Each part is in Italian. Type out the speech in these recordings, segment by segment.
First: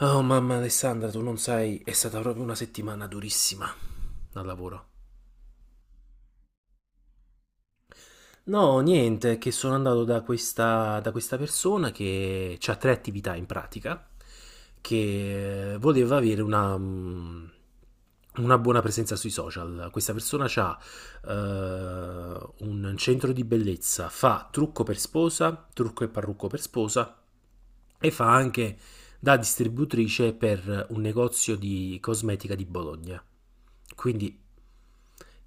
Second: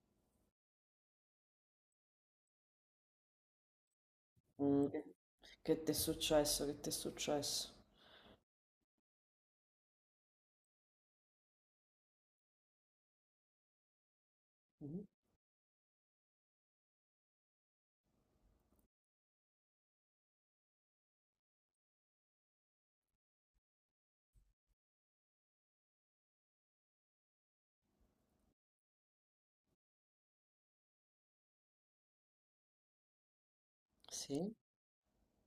Oh mamma Alessandra, tu non sai, è stata proprio una settimana durissima al lavoro. Mm, che ti è successo? Che ti è successo? No, niente, che sono andato da questa persona che ha tre attività in pratica, Mhm. che voleva avere una, una buona presenza sui social. Questa persona ha un centro di bellezza, fa trucco per sposa, trucco e parrucco per sposa e fa anche da distributrice per un negozio di cosmetica di Bologna. Quindi Sì?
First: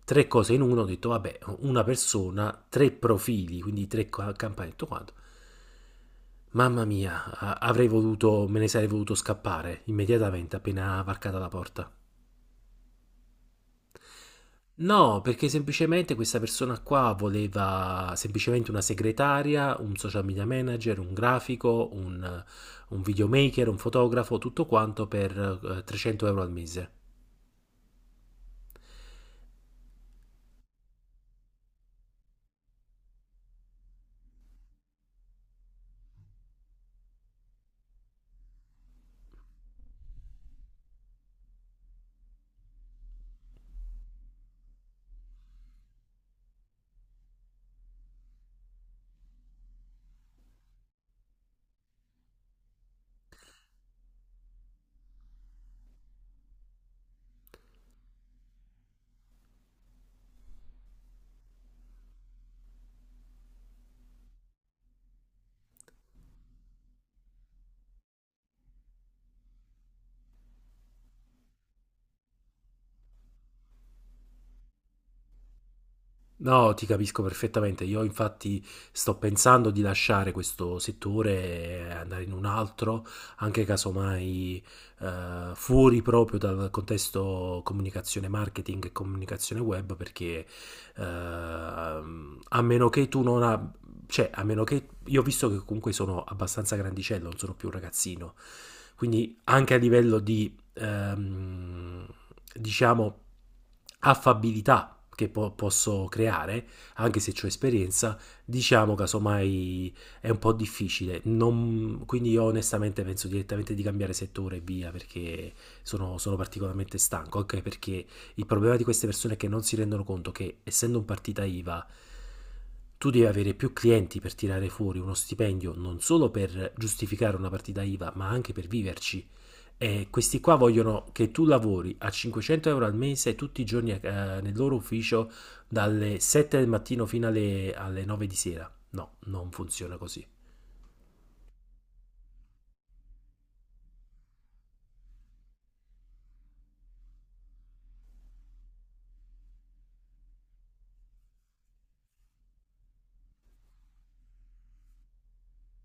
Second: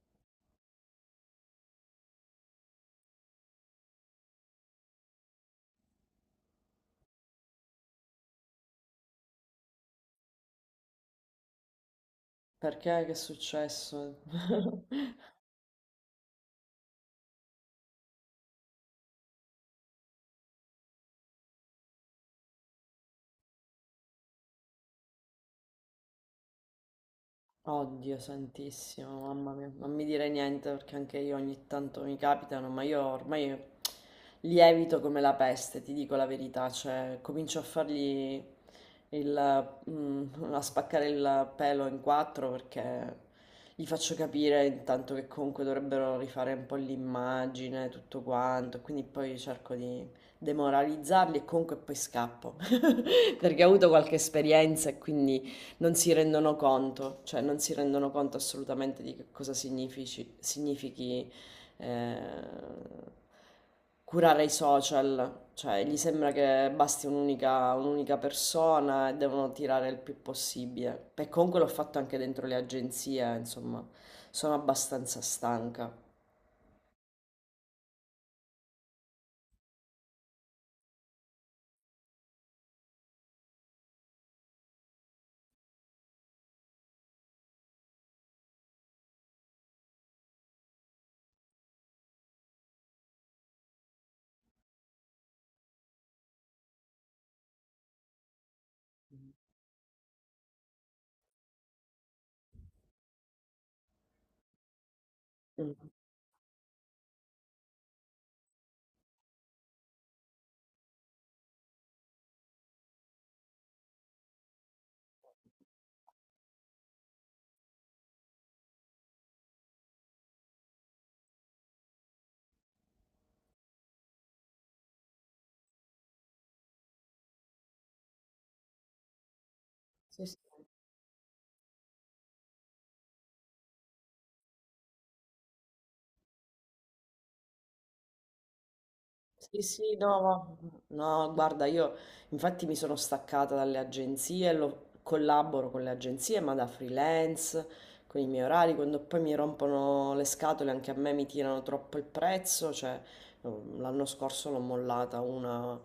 tre cose in uno, ho detto vabbè, una persona, tre profili, quindi tre campane, tutto quanto. Mamma mia, avrei voluto, me ne sarei voluto scappare immediatamente appena varcata la porta. Perché? Che è successo? No, perché semplicemente questa persona qua voleva semplicemente una segretaria, un social media manager, un grafico, un videomaker, un fotografo, tutto quanto per 300 euro al mese. Oddio santissimo, mamma mia, non mi dire niente perché anche io ogni tanto mi capitano, ma io ormai li evito come la peste, ti dico la verità, cioè comincio a fargli il, a spaccare il pelo in quattro perché gli faccio capire intanto che comunque dovrebbero rifare un po' l'immagine, tutto quanto, quindi poi cerco di demoralizzarli e comunque poi scappo perché ho avuto qualche esperienza e quindi... Non si rendono conto, cioè non si rendono conto assolutamente di che cosa significhi eh, curare i social, cioè gli sembra che basti un'unica persona e devono tirare il più possibile. E comunque l'ho fatto anche dentro le agenzie, insomma, sono abbastanza stanca. No, ti capisco perfettamente. Io infatti sto pensando di lasciare questo settore e andare in un altro, anche casomai fuori proprio dal contesto comunicazione marketing e comunicazione web, perché a meno che tu non abbia, cioè a meno che io ho visto che comunque sono abbastanza grandicello, non sono più un ragazzino. Quindi anche a livello di ehm, diciamo, affabilità che Mm. posso creare, anche se ho esperienza, diciamo casomai è un po' difficile. Quindi io onestamente penso direttamente di cambiare settore e via perché sono particolarmente stanco, anche perché il problema di queste persone è che non si rendono conto che essendo un partita IVA tu devi avere più clienti per tirare fuori uno stipendio non solo per giustificare una partita IVA, ma anche per viverci. E Sì, sì. questi qua vogliono che tu lavori a 500 euro al mese tutti i giorni nel loro ufficio dalle 7 del mattino fino alle 9 di sera. No, non Sì, sì, funziona così. No, guarda, io infatti mi sono staccata dalle agenzie, collaboro con le agenzie, ma da freelance, con i miei orari, quando poi mi rompono le scatole, anche a me mi tirano troppo il prezzo, cioè l'anno scorso l'ho mollata una,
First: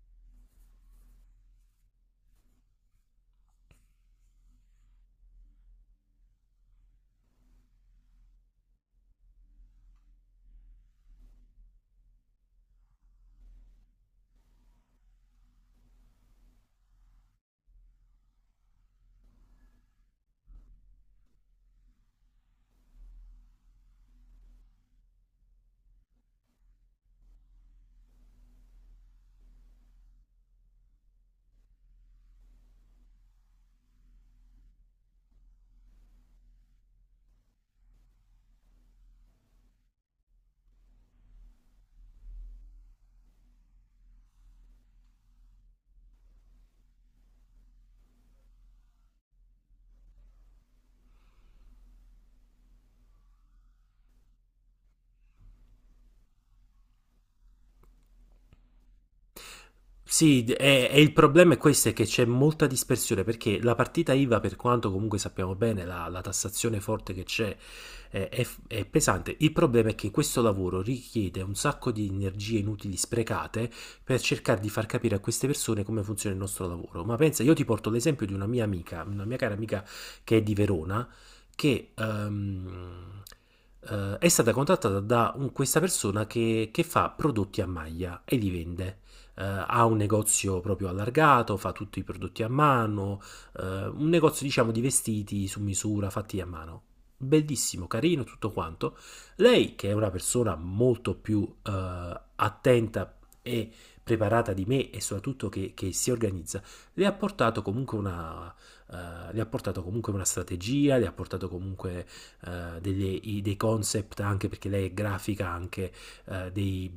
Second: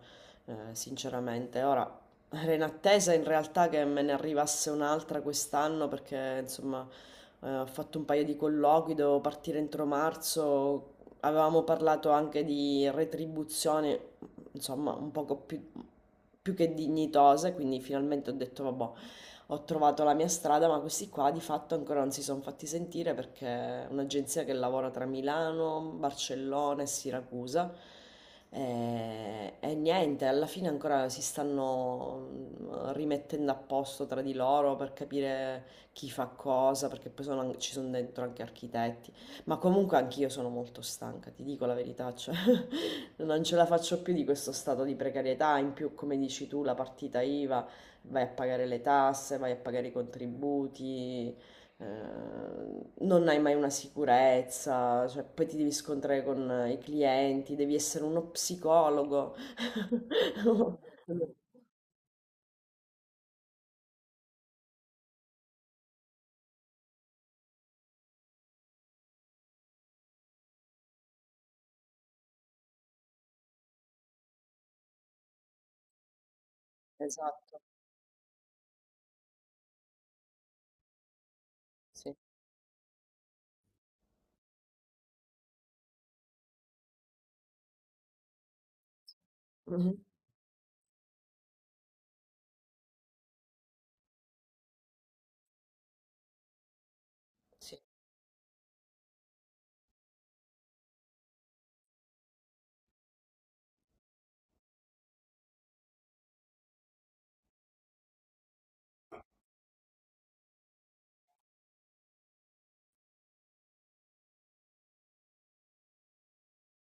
sinceramente. Ora, era in attesa in realtà che me ne arrivasse un'altra quest'anno perché, insomma, ho fatto un paio di colloqui, devo partire entro marzo, avevamo parlato anche di retribuzione, insomma, un poco più, più che dignitose, quindi finalmente ho detto, vabbè, ho trovato la mia strada, ma questi qua di fatto ancora non si sono fatti sentire perché è un'agenzia che lavora tra Milano, Barcellona e Siracusa. E niente, alla fine ancora si stanno rimettendo a posto tra di loro per capire chi fa cosa, perché poi ci sono dentro anche architetti, ma comunque anch'io sono molto stanca, ti dico la verità, cioè non ce la faccio più di questo stato di precarietà, in più come dici tu la partita IVA, vai a pagare le tasse, vai a pagare i contributi, eh, non hai mai una sicurezza, cioè, poi ti devi scontrare con i clienti, devi essere uno psicologo. Sì, e il problema è questo, è che c'è molta dispersione, perché la partita IVA, per quanto comunque sappiamo bene, la tassazione forte che c'è è pesante. Il problema è che questo lavoro richiede un sacco di energie inutili sprecate per cercare di far capire a queste persone come funziona il nostro lavoro. Ma pensa, io Esatto, ti porto l'esempio di una mia amica, una mia cara amica che è di Verona, che... sì. ehm, eh, è stata contattata da questa persona che fa prodotti a maglia e li vende ha un Mhm. negozio proprio allargato, fa tutti i prodotti a mano, un negozio diciamo di vestiti su misura fatti a mano. Sì, Bellissimo, carino, tutto quanto. Lei, che è una persona molto più attenta e preparata di me e soprattutto che si organizza, le ha portato comunque le ha portato comunque una strategia, le ha portato comunque dei concept anche perché lei è grafica anche eh, dei,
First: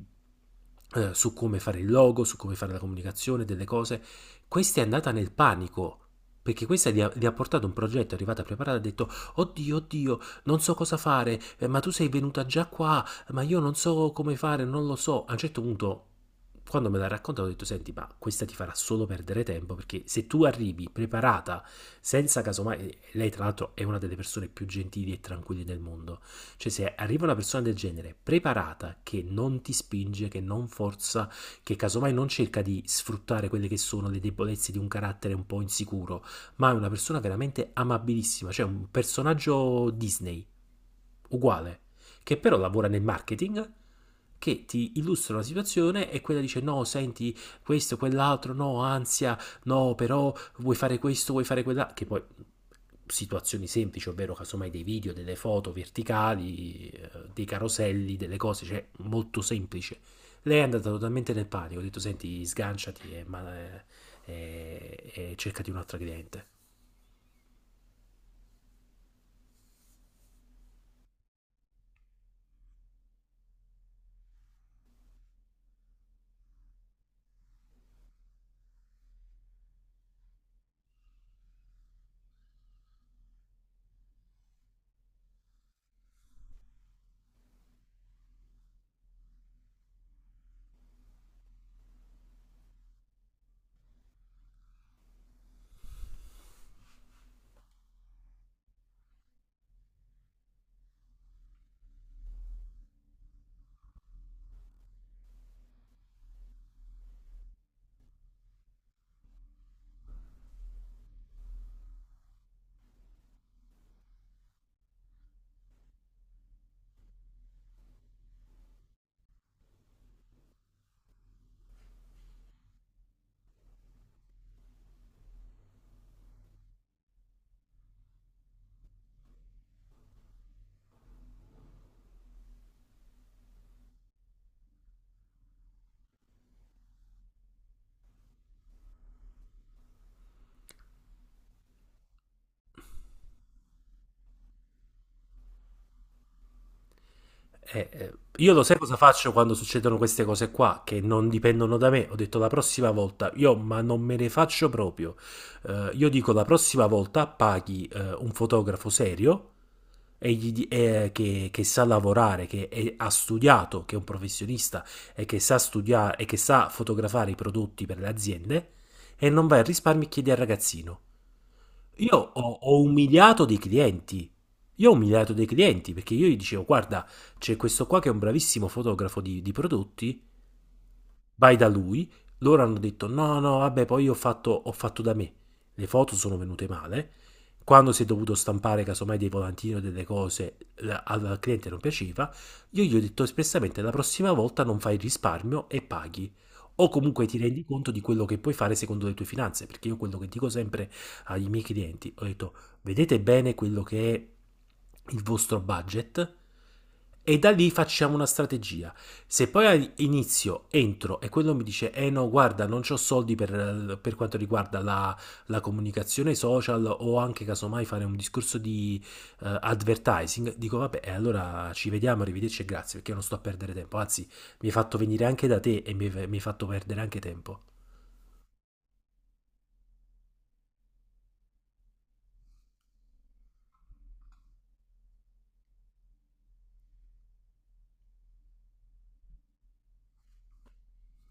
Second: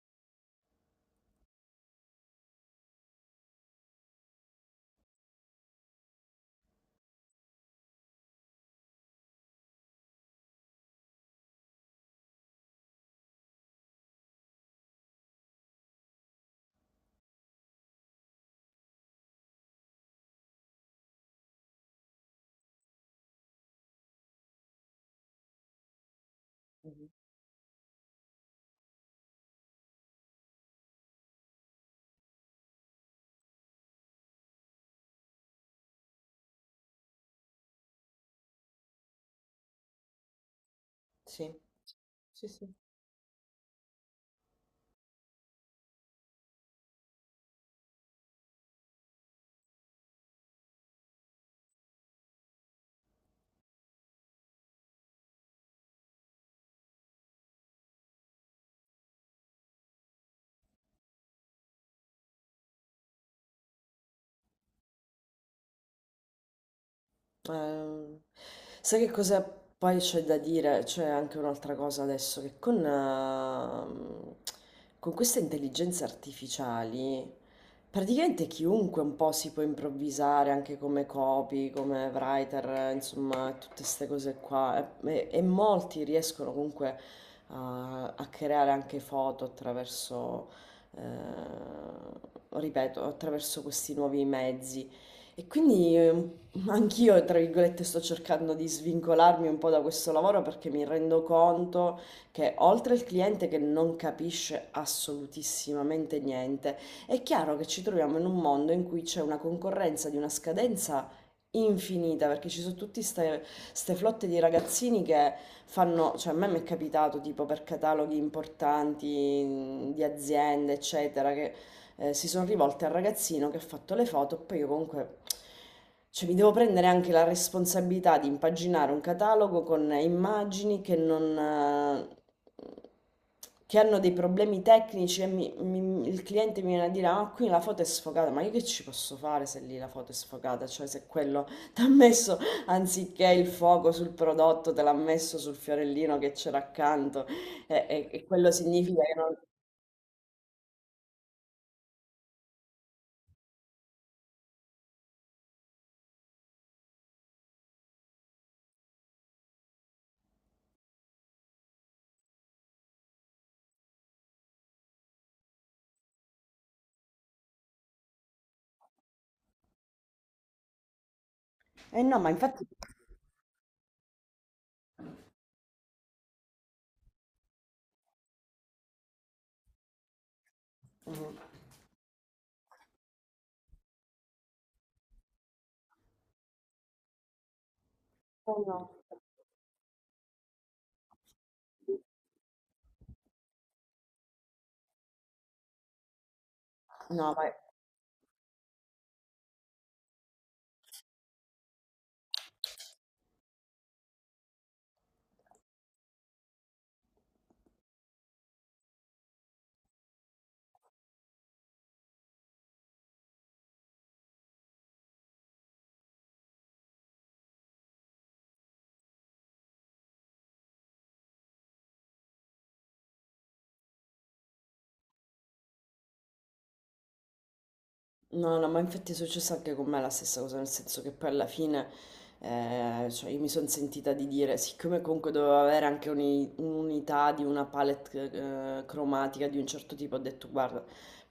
su come fare il logo, su come fare la comunicazione, delle cose. Questa è andata nel panico. Perché gli ha portato un progetto, è arrivata preparata, ha detto, oddio, oddio, non so cosa fare, ma tu sei venuta già qua, ma io non so come fare, non lo so. A un certo punto quando me l'ha raccontato ho detto senti ma questa ti farà solo perdere tempo perché se tu arrivi preparata senza casomai, lei tra l'altro è una delle persone più gentili e tranquille del mondo, cioè, se mhm, arriva una persona del genere preparata, che non ti spinge, che non forza, che casomai non cerca di sfruttare quelle che sono le debolezze di un carattere un po' insicuro, ma è una persona veramente amabilissima, cioè un personaggio Disney, sì, uguale, che sì, però sì. lavora nel marketing, che ti illustra una situazione e quella dice no, senti, questo, quell'altro, no, ansia, no, però vuoi fare questo, vuoi fare quella, che poi situazioni semplici, ovvero casomai dei video, delle foto verticali, dei caroselli, delle cose, cioè molto semplice. Lei è andata totalmente nel panico, ho detto senti sganciati e cercati un'altra cliente. Ehm, sai che cosa poi c'è da dire? C'è anche un'altra cosa adesso, che con con queste intelligenze artificiali, praticamente chiunque un po' si può improvvisare anche come copy, come writer, insomma, tutte queste cose qua. E molti riescono comunque a creare anche foto attraverso, ripeto, attraverso questi nuovi mezzi. E quindi un anch'io, tra virgolette, sto cercando di svincolarmi un po' da questo lavoro perché mi rendo conto che oltre al cliente che non capisce assolutissimamente niente, è chiaro che ci troviamo in un mondo in cui c'è una concorrenza di una scadenza infinita perché ci sono tutte queste flotte di ragazzini che fanno, cioè a me mi è capitato tipo per cataloghi importanti di aziende, eccetera, che si sono rivolte al ragazzino che ha fatto le foto, poi io comunque cioè, mi devo prendere anche la responsabilità di impaginare un catalogo con immagini che non... che hanno dei problemi tecnici e il cliente mi viene a dire, ah, qui la foto è sfocata, ma io che ci posso fare se lì la foto è sfocata? Cioè se quello ti ha messo, anziché il fuoco sul prodotto, te l'ha messo sul fiorellino che c'era accanto e, e- e quello Io lo sai cosa significa che faccio non... quando succedono queste cose qua che non dipendono da me. Ho detto la prossima volta, io ma non me ne faccio proprio. Io dico la prossima volta paghi un fotografo serio e che sa lavorare, che ha studiato, che è un professionista e che sa studiare e che sa fotografare i prodotti per le aziende e non vai a risparmi e chiedi al ragazzino. Eh no, ma infatti... Ho umiliato dei clienti. Io ho umiliato dei clienti perché io gli dicevo: guarda, c'è questo qua che è un bravissimo fotografo di prodotti. Vai da lui, loro hanno detto no, no, vabbè, poi ho fatto da me. Le foto sono venute male. Quando si è dovuto Eh no. stampare casomai dei volantini o delle cose al al cliente non piaceva, io gli ho detto espressamente la prossima volta non fai risparmio e paghi. O comunque No, ti ma, rendi conto di quello che puoi fare secondo le tue finanze, perché io quello che dico sempre ai miei clienti, ho detto vedete bene quello che è il vostro budget e da lì facciamo una strategia. Se poi inizio, entro e quello mi dice, eh no, guarda, non ho soldi per quanto riguarda la comunicazione social o anche casomai fare un discorso di advertising, dico vabbè, e allora ci vediamo, arrivederci e grazie, perché io non sto a perdere tempo, anzi mi hai fatto venire anche da te e mi hai fatto perdere anche tempo. no, no, ma infatti è successo anche con me la stessa cosa, nel senso che poi alla fine cioè io mi sono sentita di dire, siccome comunque dovevo avere anche un'unità di una palette cromatica di un certo tipo, ho detto guarda,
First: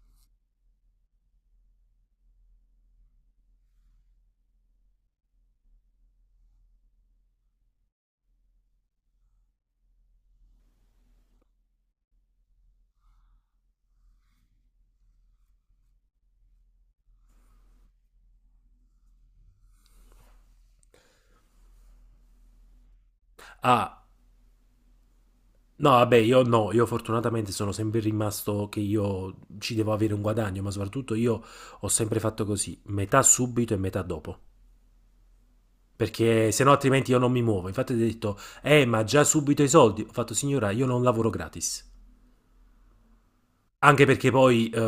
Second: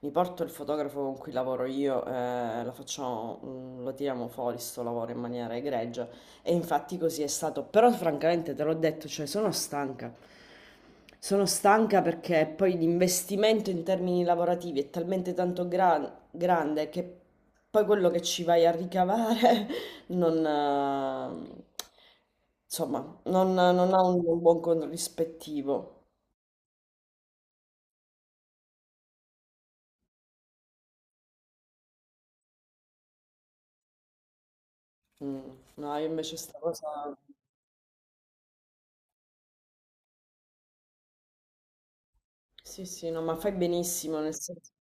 mi porto il fotografo con cui lavoro io, lo facciamo, lo tiriamo fuori sto lavoro in maniera egregia e infatti così è stato, però francamente te l'ho detto, cioè sono stanca. Sono stanca perché poi l'investimento in termini lavorativi è talmente tanto grande, che poi quello che ci vai a ricavare non, insomma, non, non Ah, ha un buon no, corrispettivo. vabbè, io no, io fortunatamente sono sempre rimasto che io ci devo avere un guadagno, ma soprattutto io ho sempre fatto così, metà subito e metà dopo. Mm. No, io invece Perché sta se no altrimenti cosa... io non mi muovo. Infatti ho detto, ma già subito i soldi. Ho fatto, signora, io non lavoro gratis. Sì, sì, no, ma fai Anche benissimo, perché nel poi senso...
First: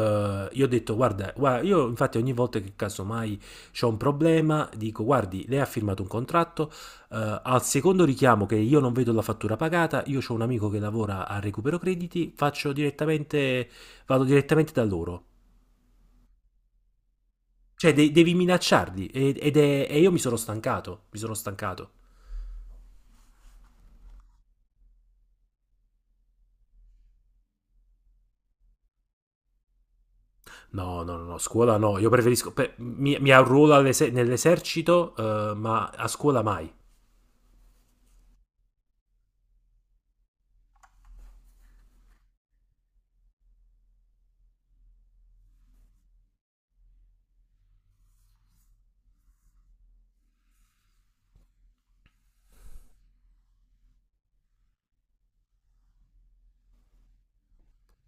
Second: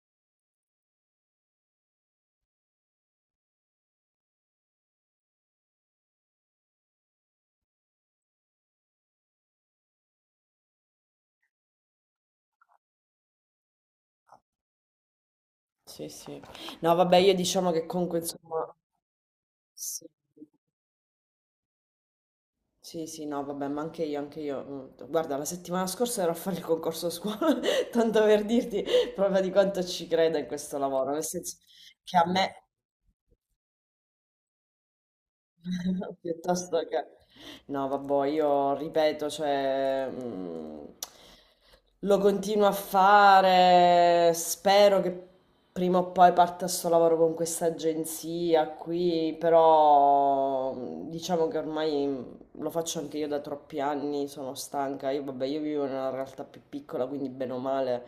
io ho detto, guarda, guarda, io infatti ogni volta che casomai c'ho un problema, dico, guardi, lei ha firmato un contratto, al secondo richiamo che io non vedo la fattura pagata, io ho un amico che lavora a recupero crediti, faccio direttamente, vado direttamente da loro. Sì, sì. No, vabbè, io diciamo che Cioè, comunque, devi insomma... minacciarli e Sì, io mi sono stancato, mi sono stancato. sì, sì, no, vabbè, ma anche io, anche io. Guarda, la settimana scorsa ero a fare il concorso a scuola, tanto per dirti proprio di quanto ci creda in questo No, lavoro, no, no, nel no, senso scuola no, io che a preferisco, me... mi arruolo nell'esercito, ma a scuola mai. Piuttosto che... No, vabbè, io ripeto, cioè, lo continuo a fare, spero che prima o poi parta sto lavoro con questa agenzia qui, però diciamo che ormai lo faccio anche io da troppi anni, sono stanca, io vabbè, io vivo in una realtà più piccola, quindi bene o male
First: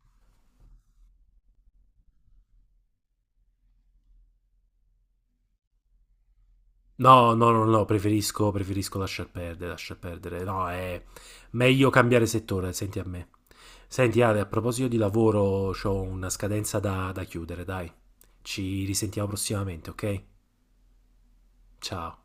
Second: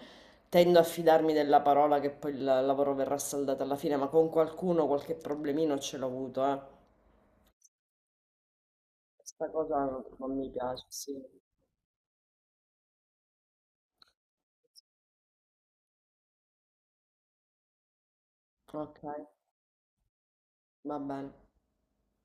tendo a fidarmi della parola che poi il lavoro verrà saldato alla fine, ma con qualcuno qualche problemino ce l'ho avuto, eh. No, no, no, no, preferisco, preferisco lasciar Questa perdere, cosa lasciar non perdere. mi No, piace, è sì. meglio cambiare settore, senti a me. Senti Ale, a proposito di lavoro, ho una scadenza da chiudere, dai. Ci Okay, risentiamo prossimamente, ok? va bene. Ciao.